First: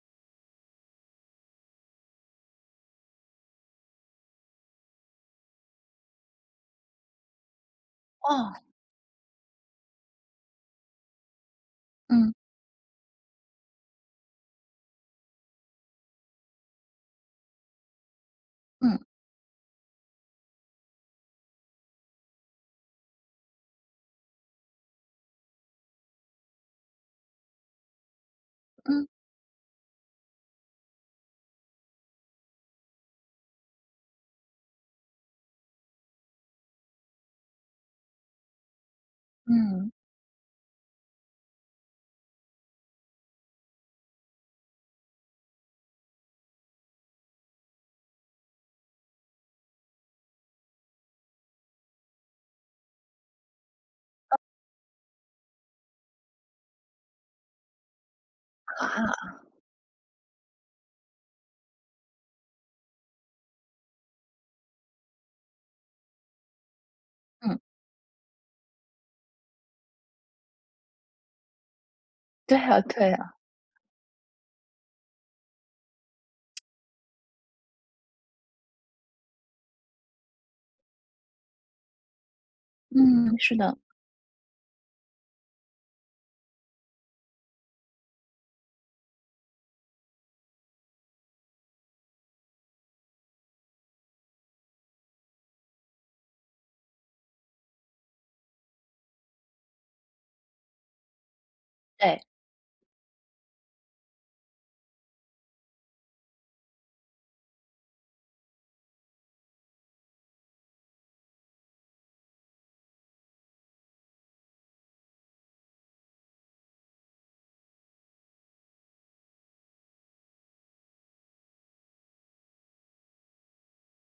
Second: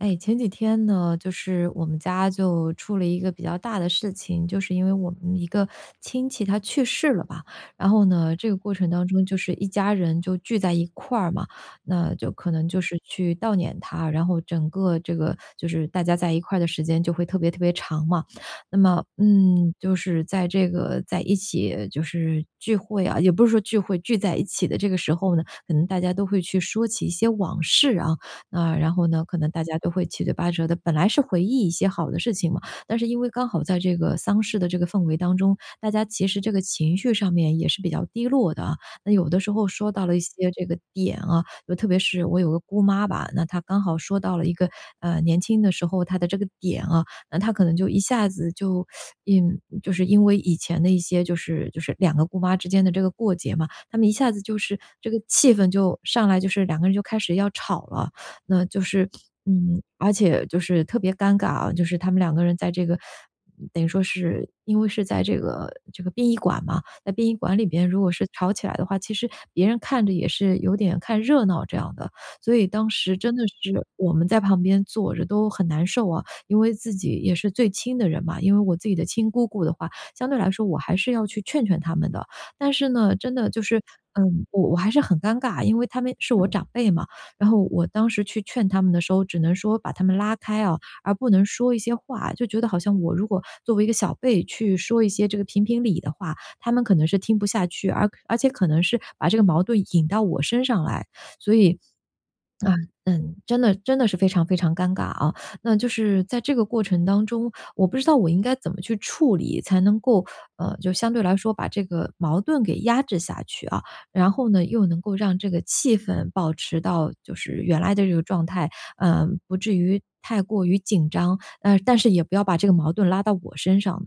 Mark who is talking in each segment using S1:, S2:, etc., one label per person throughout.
S1: 诶，前几天呢，就是我们家就出了一个比较大的事情。就是因为我们一个 亲戚他去世了吧，然后呢，这
S2: 哦。
S1: 个过程当中就是一家人就聚在一块儿嘛。那就
S2: 嗯。
S1: 可能就是去悼念他，然后整个这个就是大家在一块的时间就会特别特别长嘛，那么，
S2: 嗯。
S1: 嗯，就是在这个在一起就是聚会啊也不是说聚会，聚在一起的这个时候呢，可能大家都会去说起一些往事啊。啊，然后
S2: 嗯。
S1: 呢，可能大家都会七嘴八舌的本来是回忆一些好的事情嘛，但是因为刚好在这个丧事的这个氛围当中，大家其实这个情绪上面也是比较低落的啊。那有的时候
S2: 嗯。
S1: 说到了一些这个点啊就特别是我有个姑妈吧，那她刚好说到了一个，呃，年轻的时候，她的这个点啊，那她可能就一下子就 因就是因为以前的一些就是就是，两个姑妈之间的这个过节嘛，她们一下
S2: 嗯。
S1: 子就是这个气氛就上来，就是两个人就开始要吵了。那就
S2: 啊？
S1: 是嗯，而且就是特别尴尬啊，就是她们两个在这个 等于说是因为是在这个这个殡仪馆嘛在殡仪馆
S2: 嗯。
S1: 里边，如果是吵起来的话，其实别人看着也是有点看热闹这样的。所
S2: 对
S1: 以
S2: 啊
S1: 当
S2: 对
S1: 时真
S2: 啊。
S1: 的是，我们在旁边坐着都很难受啊。因为自己也是最亲的人嘛因为我自己的亲姑姑的话，相对来说我还是要去劝劝她们的。但是呢真
S2: 嗯，
S1: 的
S2: 是
S1: 就
S2: 的。
S1: 是，嗯，我我还是很尴尬，因为她们是我长辈嘛，然后我当时去劝她们的时候，只能说把她们拉开啊，而不能说一些话。就觉得好像我如果作为一个小辈，去说一些这个评评理的话，她们可能是听不下去，而而且可能是把这个矛盾引到我身上来。所以，
S2: 哎。
S1: 嗯嗯，真的真的是非常非常尴尬啊。那就是在这个过程当中，我不知道我应该怎么去处理，才能够，呃，就相对来说把这个矛盾给压制下去啊，然后呢，又能够让这个气氛保持到就是原来的这个状态，呃，不至于太过于紧张，嗯，但是也不要把这个矛盾拉到我身上，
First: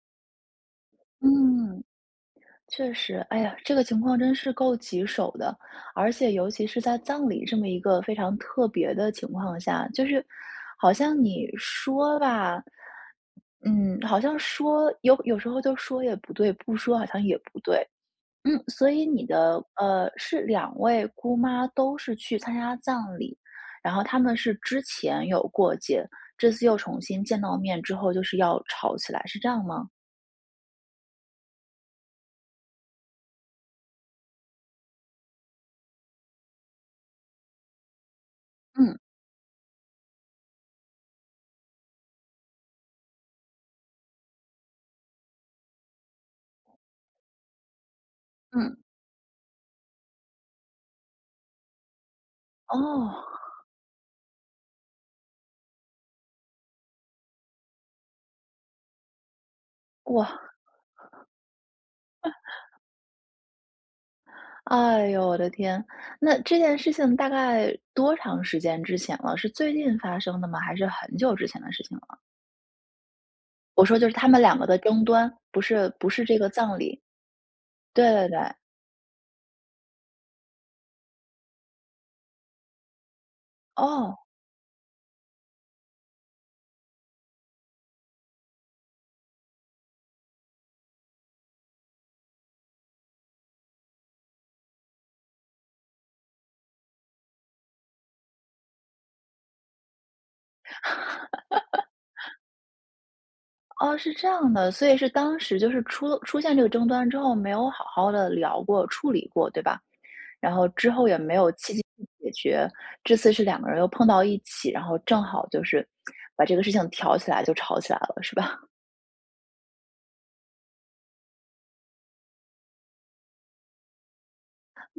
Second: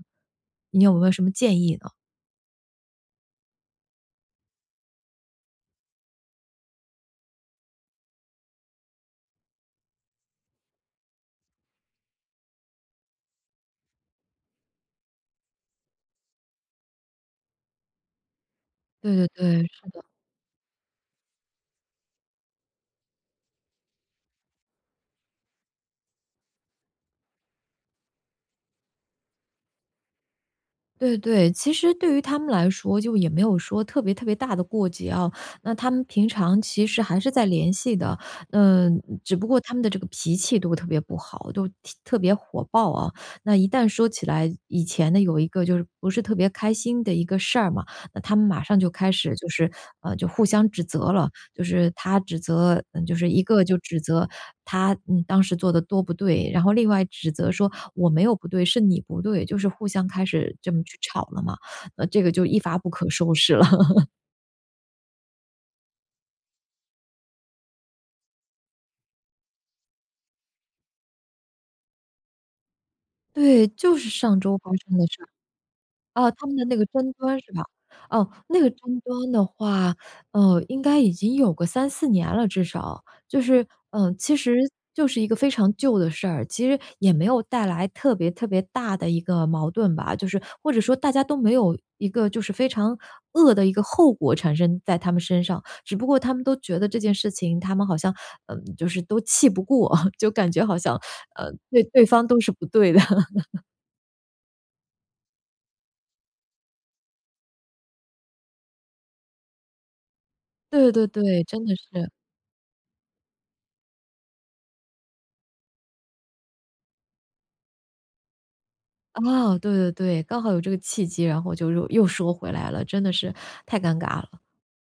S1: 你有没有什么建议
S2: 嗯，
S1: 呢？
S2: 确实，哎呀，这个情况真是够棘手的。而且尤其是在葬礼这么一个非常特别的情况下。就是好像你说吧嗯，好像说有有时候就说也不对，不说好像也不对。嗯，所以
S1: 对
S2: 你
S1: 对
S2: 的
S1: 对，是的。
S2: 呃，是两位姑妈都是去参加葬礼，然后她们是之前有过节，这次又重新见到面之后就是要吵起来，是这样吗？
S1: 对对。其实对于她们来说就也没有说特别特别大的过节啊，那她们平常其实还是在联系的，
S2: 嗯。
S1: 嗯，只不过她们的这个脾气都特别不好，都特特别火爆啊。那一旦说起来，以前呢，有一个就是不是特别开心的一个事儿嘛，那她们马上
S2: 嗯。
S1: 就开始就是嗯，就互相指责了。就是她指责嗯，就
S2: 哦。
S1: 是一个就指责，她，嗯，当时做得多不对，然后另外指责说，“我没有不对是你不对”，就是互相
S2: 哇！
S1: 开始这么去吵了嘛，这个就一发 不可收拾了。
S2: 哎哟，我的天，那这件事情大概多长时间之前了，是最近发生的吗？还是很久之前的事情了？
S1: 对，
S2: 我说
S1: 就
S2: 就
S1: 是
S2: 是她
S1: 上
S2: 们两
S1: 周
S2: 个
S1: 发
S2: 的
S1: 生
S2: 争
S1: 的事儿。
S2: 端，不是不是
S1: 哦，
S2: 这
S1: 她
S2: 个
S1: 们的那
S2: 葬
S1: 个
S2: 礼。
S1: 争端是吧？
S2: 对对
S1: 哦，
S2: 对。
S1: 那个争端的话，嗯，应该已经有个3-4年了，至少。就是嗯，
S2: 哦。
S1: 其实，就是一个非常旧的事儿，其实也没有带来特别特别大的一个矛盾吧，就是或者说大家都没有一个就是非常恶的一个后果产生在她们身上。只不过她们都觉得这件事情，她们好像，嗯，就是都气不过，就感觉好像，呃，对对方 都是不对的。
S2: 哦，是这样的。所以是当时就是出了出现这个争端之后没有好好地聊过、处理过，对吧？然后之
S1: 对
S2: 后
S1: 对
S2: 也没
S1: 对，
S2: 有
S1: 真
S2: 积
S1: 的
S2: 极
S1: 是。
S2: 解决，这次是两个人又碰到一起，然后正好就是 把这个事情挑起来就吵起来了，是吧？
S1: 啊，对对对，刚好有这个契机，然后就又又说回来了，真的是太尴尬了。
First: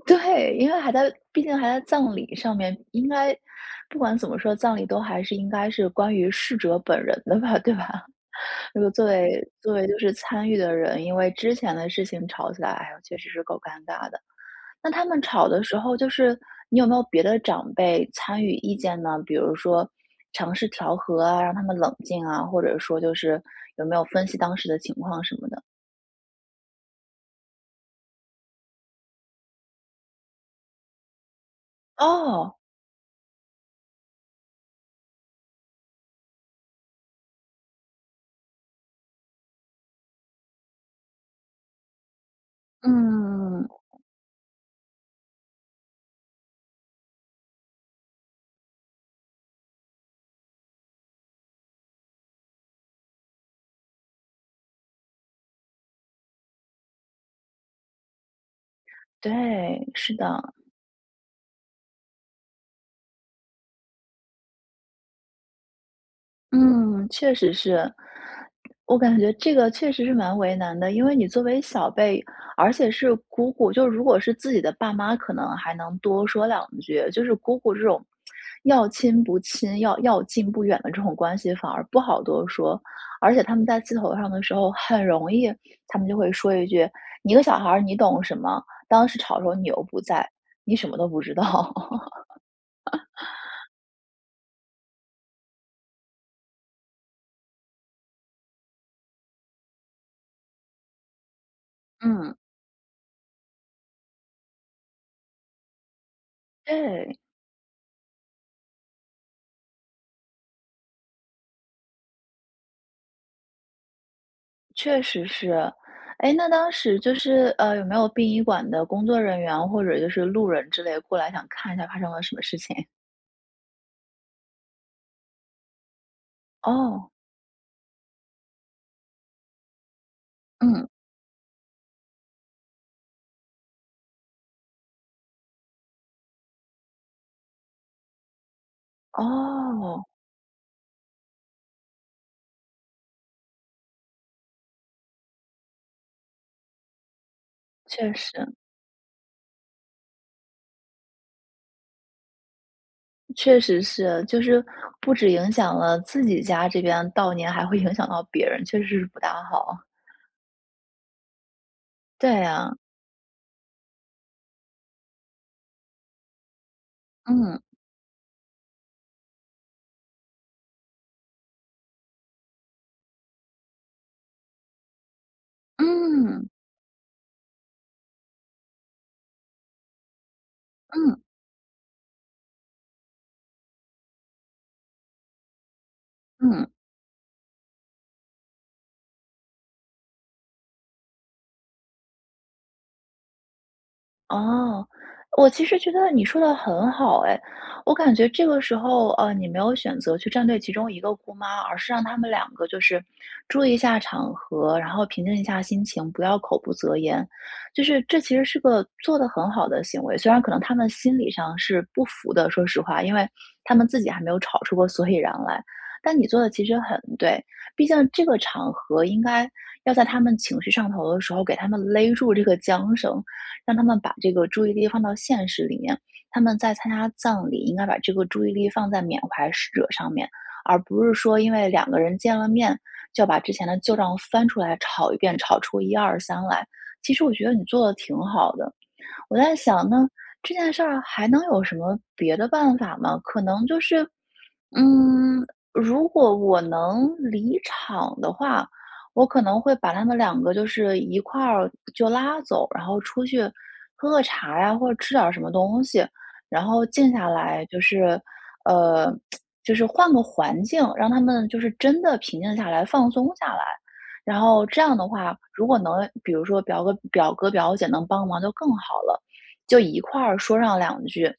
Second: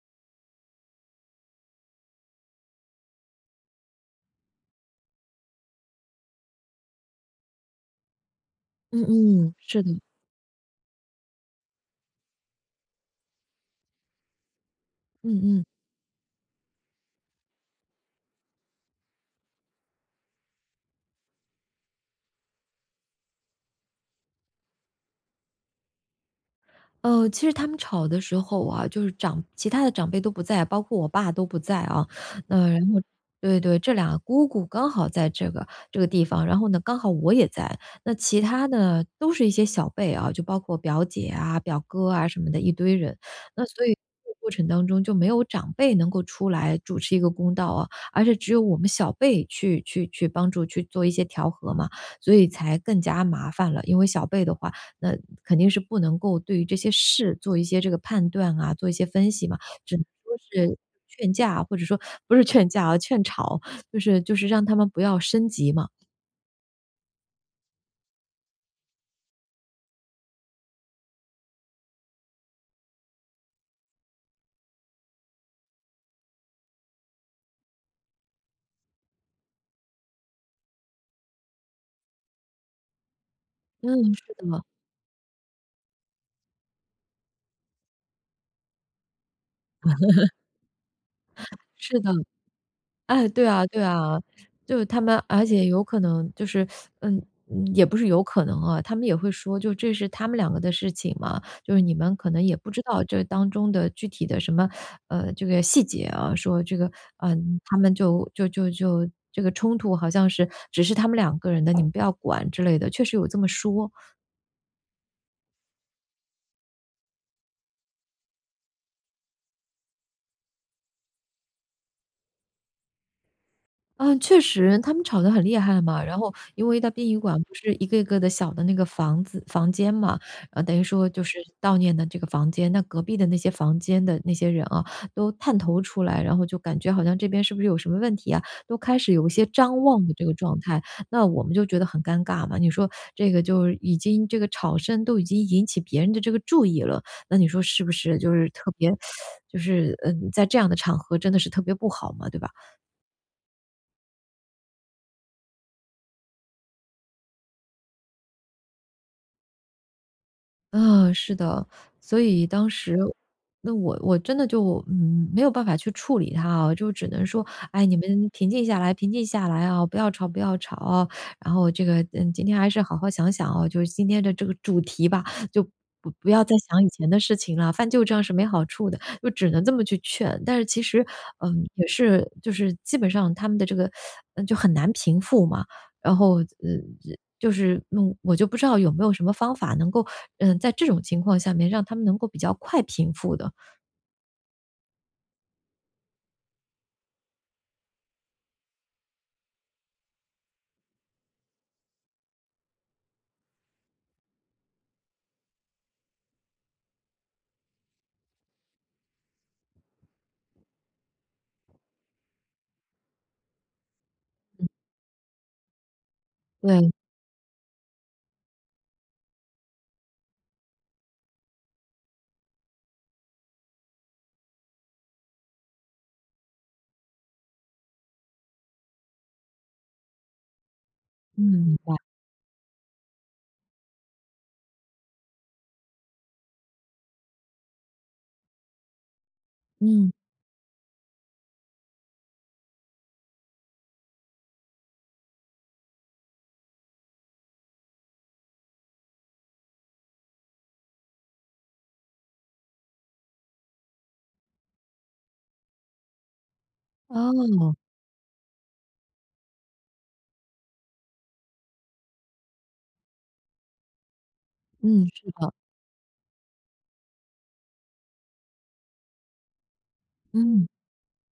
S2: 对，因为还在毕竟还在葬礼上面，应该，不管怎么说，葬礼都还是应该是关于逝者本人的吧，对吧？如果
S1: 嗯
S2: 作为
S1: 嗯，
S2: 作
S1: 是
S2: 为就
S1: 的。
S2: 是参与的人因为之前的事情吵起来，确实是够尴尬的。那她们
S1: 嗯
S2: 吵的
S1: 嗯。
S2: 时候就是你有没有别的长辈参与意见呢？比如说尝试调和啊，让她们冷静啊，或者说就是，有没有分析当时的情况什么的。
S1: 呃，其实她们吵的时候啊，就是长其他的长辈都不在，包括我爸都不在啊，
S2: 哦。
S1: 那然后对对，这俩姑姑刚好在这个这个地方，然后呢，刚好我也在。那其他呢，都是一些小辈啊，就包括表姐啊、表哥啊什么的一堆人，那
S2: 嗯。
S1: 所以这个过程当中就没有长辈能够出来主持一个公道啊，而是只有我们小辈去去去帮助，去做一些调和嘛，所以才更加麻烦了。因为小辈的话，那肯定是不能够对于这些事做一些这个判断啊、做一些分析嘛，
S2: 对，
S1: 只能
S2: 是
S1: 说
S2: 的。
S1: 是劝架，或者说不是劝架哦，劝吵，就是就是让她们不要升级嘛。
S2: 嗯，确实是。我感觉这个确实是蛮为难的。因为你作为小辈而且是姑姑，就如果是自己的爸妈可能还能多说两句，就是姑姑这种 要亲不亲，要要近不远的这种关系，反而不好多说。而且她们在气头
S1: 嗯，
S2: 上
S1: 是
S2: 的
S1: 的
S2: 时
S1: 嘛。
S2: 候，很容易她们就会说一句“你一个小孩儿，你懂什么，当时吵的时候你又不在，你什么都不知道。”
S1: 是的。哎，对啊 对啊，就是她们而且有可能就是 嗯，也不是有可能啊，她们也会说，就这是她们两个的事情嘛，就是你们可
S2: 嗯。
S1: 能也不知道这当中的具体的什么 呃，这个细节啊，说这个，
S2: 对。
S1: 嗯，她们就就就就这个冲突好像是只是她们两个人的，你们不要管之类的，确实有这么说。
S2: 确实是。哎，那当时就是，呃，有没有殡仪馆的工作人员或者就是路人之类过来想看一下发生了什么事情？
S1: 嗯，确实，她们吵得很厉害嘛，然后，因为在殡
S2: 哦。
S1: 仪馆不是一个一个的小的那个房子房间嘛，等于
S2: 嗯。
S1: 说就是悼念的这个房间。那隔壁的那些房间的那些人啊，都探头出来，然后就感觉好像这边是不是有什么问题啊，都开始有一些张
S2: 哦。
S1: 望的这个状态。那我们就觉得很尴尬嘛，你说这个就已经这个吵声都已经引起别人的这个注意了，那你说是不
S2: 确
S1: 是就是
S2: 实。
S1: 特别 就是，嗯，在这样的场合真的是特别不好嘛，对吧？
S2: 确实是，就是不只影响了自己家这边悼念，还会影响到别人，确实是不大好。
S1: 嗯，是的。所
S2: 对
S1: 以当
S2: 呀。
S1: 时，那我我真的就，嗯，没有办法去处理它啊，就只能说：
S2: 嗯。
S1: “哎，你们平静下来平静下来啊，不要吵不要吵啊”，然后这个，嗯，“今天还是好好想想啊，就是今天的这个主题吧，就不不要
S2: 嗯。
S1: 再想以前的事情啦，翻旧账是没好处的”，就只能这么去劝。但是其实，
S2: 嗯。
S1: 嗯，也是就是基本上她们的这个，就很难平复嘛，然后，嗯
S2: 嗯。
S1: 嗯，就是，嗯，我就不知道有没有什么方法能够，嗯，在这种情况下面让她们能够比较快平复的。
S2: 哦，我其实觉得你说得很好哎。我感觉这个时候，呃，你没有选择去站队其中一个姑妈，而是让她们两个就是注意一下场合，然后平静一下心情，不要口不择言，就是这其实是个做得很好的行为。虽然可能她们心理上是不服的，说实话，因为她们自己还没有吵
S1: 嗯。
S2: 出个所以然来。但你做得其实
S1: 对。
S2: 很对，毕竟这个场合应该要在她们情绪上头的时候，给她们勒住这个缰绳，让她们把这个注意力放到现实里面。她们在参加葬礼，应该把这个注意力放在缅怀逝者上面，而不是说
S1: 嗯，
S2: 因为
S1: 明
S2: 两个
S1: 白。
S2: 人见了面，就要把之前的旧账翻出来吵一遍，吵出一二三来。其实我觉得你做得挺好的。我在想呢，
S1: 嗯。
S2: 这件事儿还能有什么别的办法吗？可能就是嗯，如果我能离场的话，我可能会把她们两个就是一块儿就拉走，然后出去喝个茶呀，或者吃点儿什么东西，然后静下来
S1: 哦。
S2: 就是呃，就是换个环境，让她们就是真的平静下来、放松下来。然后这样
S1: 嗯，
S2: 的
S1: 是
S2: 话，
S1: 的。
S2: 如果能比如说表哥表哥、表姐能帮忙就更好了，就一块儿说
S1: 嗯。
S2: 上两句，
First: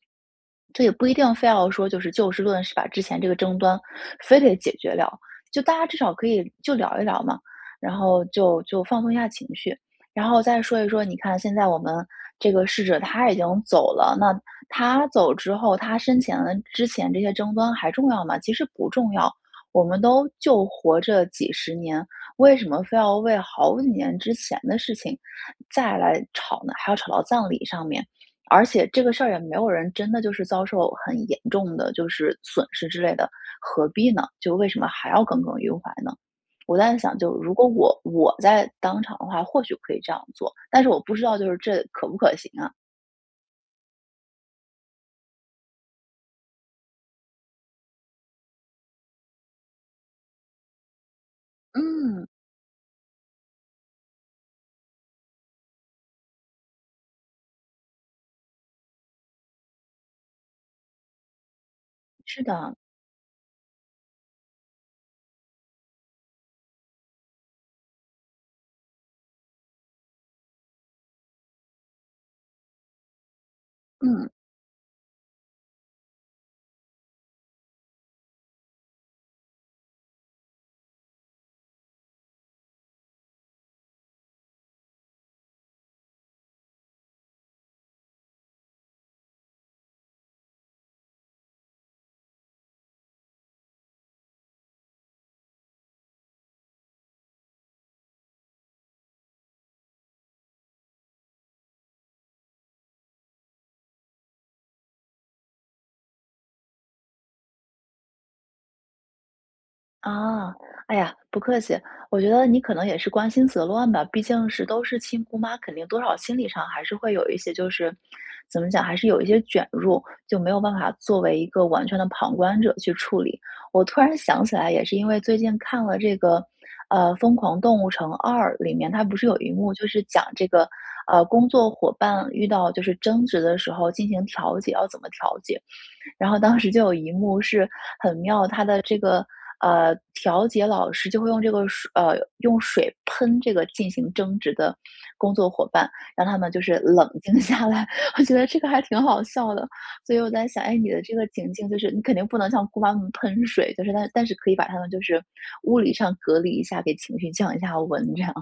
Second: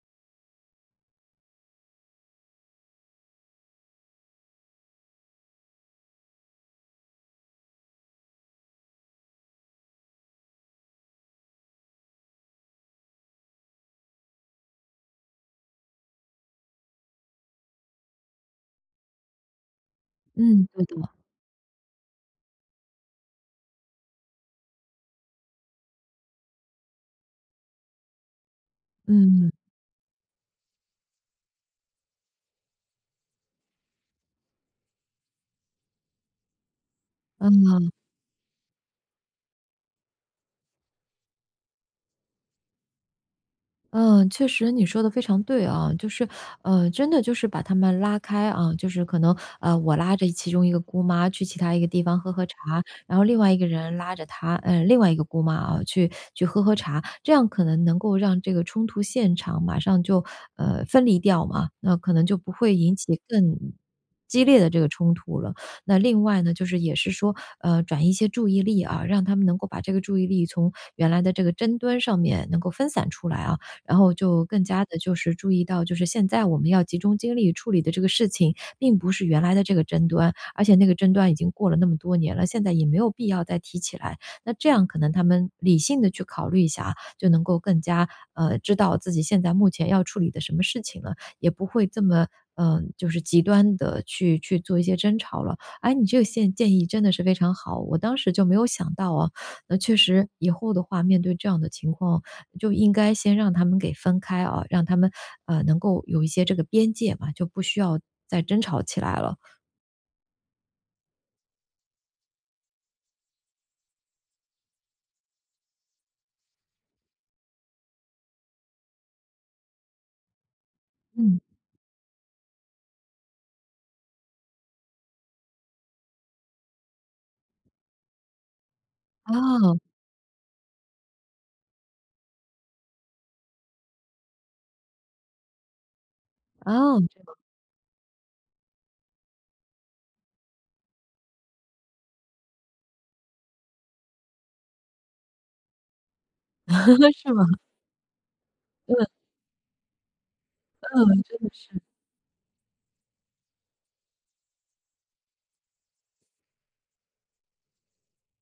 S2: 这也不一定非要说就是就事论事，把之前这个争端非得解决掉，就大家至少可以就聊一聊嘛，然后就就放松一下情绪。然后再说一说，你看现在我们这个逝者他已经走了，那他走之后，他生前的之前这些争端还重要吗？其实不重要。我们都就
S1: 嗯，对
S2: 活
S1: 的。
S2: 这几十年，为什么非要为好几年之前的事情再来吵呢？还要吵到葬礼上面。而且这个事儿也
S1: 嗯。
S2: 没有人真的就是遭受很严重的就是损失之类的，何必呢？就为什么还要耿耿于怀呢？我在想就如果
S1: 嗯。
S2: 我我在当场的话或许可以这样做，但是我不知道就是这可不可行啊。
S1: 嗯，确实你说得非常对啊。就是，嗯，真的就是把她们拉开，啊，就是可能，呃，我拉着其中一个姑妈去其他一个地方
S2: 嗯。
S1: 喝喝茶。然后另外一个人拉着她呃，另外一个姑妈啊，去去喝喝茶。这样可能能够让这个冲突现场马上就，呃，分离掉嘛，那可能就
S2: 是
S1: 不会
S2: 的。
S1: 引起更激烈的这个冲突了。那另外呢，就是也是说，呃，转移一些注意力啊，让她们能够把这个注意力从原来的这个争端上面能够分散出来啊。然后
S2: 嗯。
S1: 就更加地就是注意到，就是现在我们要集中精力处理的这个事情，并不是原来的这个争端。而且那个争端已经过了那么多年了，现在也没有必要再提起来。那这样可能她们理性地去考虑一下啊，就能够更加，呃，知道自己现在目前要处理的什么事情了。也不会这么，呃，就是极端地去去做一些争吵了。哎，你这个建建议真的是非常好，我当时就没有想到啊，那确实以后的话，面对这样的情况，就应该先让她们给分开啊，让她们，呃，能够有一些这个边界嘛，就不需要再争吵起来了。
S2: 啊，哎呀，不客气。我觉得你可能也是关心则乱吧，毕竟是都是亲姑妈，肯定多少心理上还是会有一些就是怎么讲，还是有一些卷入，就没有办法作为
S1: 嗯。
S2: 一个完全的旁观者去处理。我突然想起来也是因为最近看了这个，呃，《疯狂动物城2》里面，它不是有一幕
S1: 哦。
S2: 就是讲这个，呃，工作伙伴遇到就是争执的时候进行调解，要怎么调解。然后当时就有
S1: 哦。
S2: 一幕是很妙，它的这个，呃，调解老师就会用这个水呃，用水喷这个进行争执的工作伙伴，让他们就是冷
S1: 是
S2: 静
S1: 吗？
S2: 下来，我觉得这个还挺
S1: 嗯。
S2: 好笑的。所以我在想，哎，你的
S1: 嗯，
S2: 这个
S1: 真的
S2: 情境就
S1: 是。
S2: 是你肯定不能向姑妈她们喷水，就是她但是可以把她们就是物理上隔离一下，给情绪降一下温这样。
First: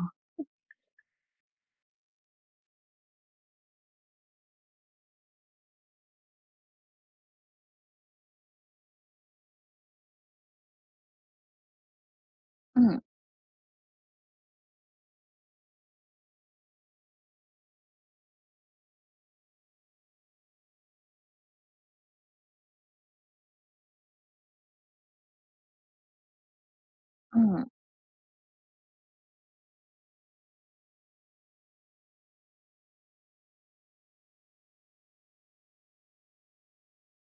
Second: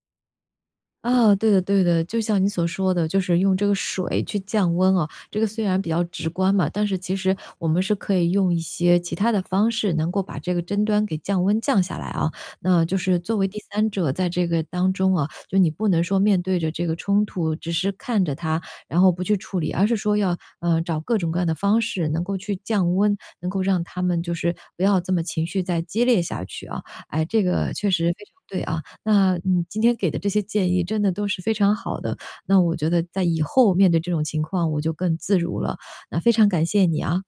S1: 啊，对的对的，就像你所说的，就是用这个水去降温啊。这个虽然比较直观嘛，但是其实，我们是可以用一些其他的方式，能够把这个争端给降温降下来啊。那就
S2: 嗯。
S1: 是作为第三者在这个当中啊，就你不能说面对着这个冲突，只是看着它，然后不去处理，而是说要，呃，找各种各样的方式能够去降温，能够让她们就是不要这么情绪再激烈下去啊。哎，这
S2: 嗯。
S1: 个确实非常对啊。那你今天给的这些建议真的都是非常好的，那我觉得在以后面对这种情况，我就更自如了，那非常感谢你啊。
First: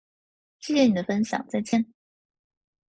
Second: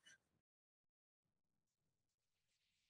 S2: 谢谢你的分享，再见。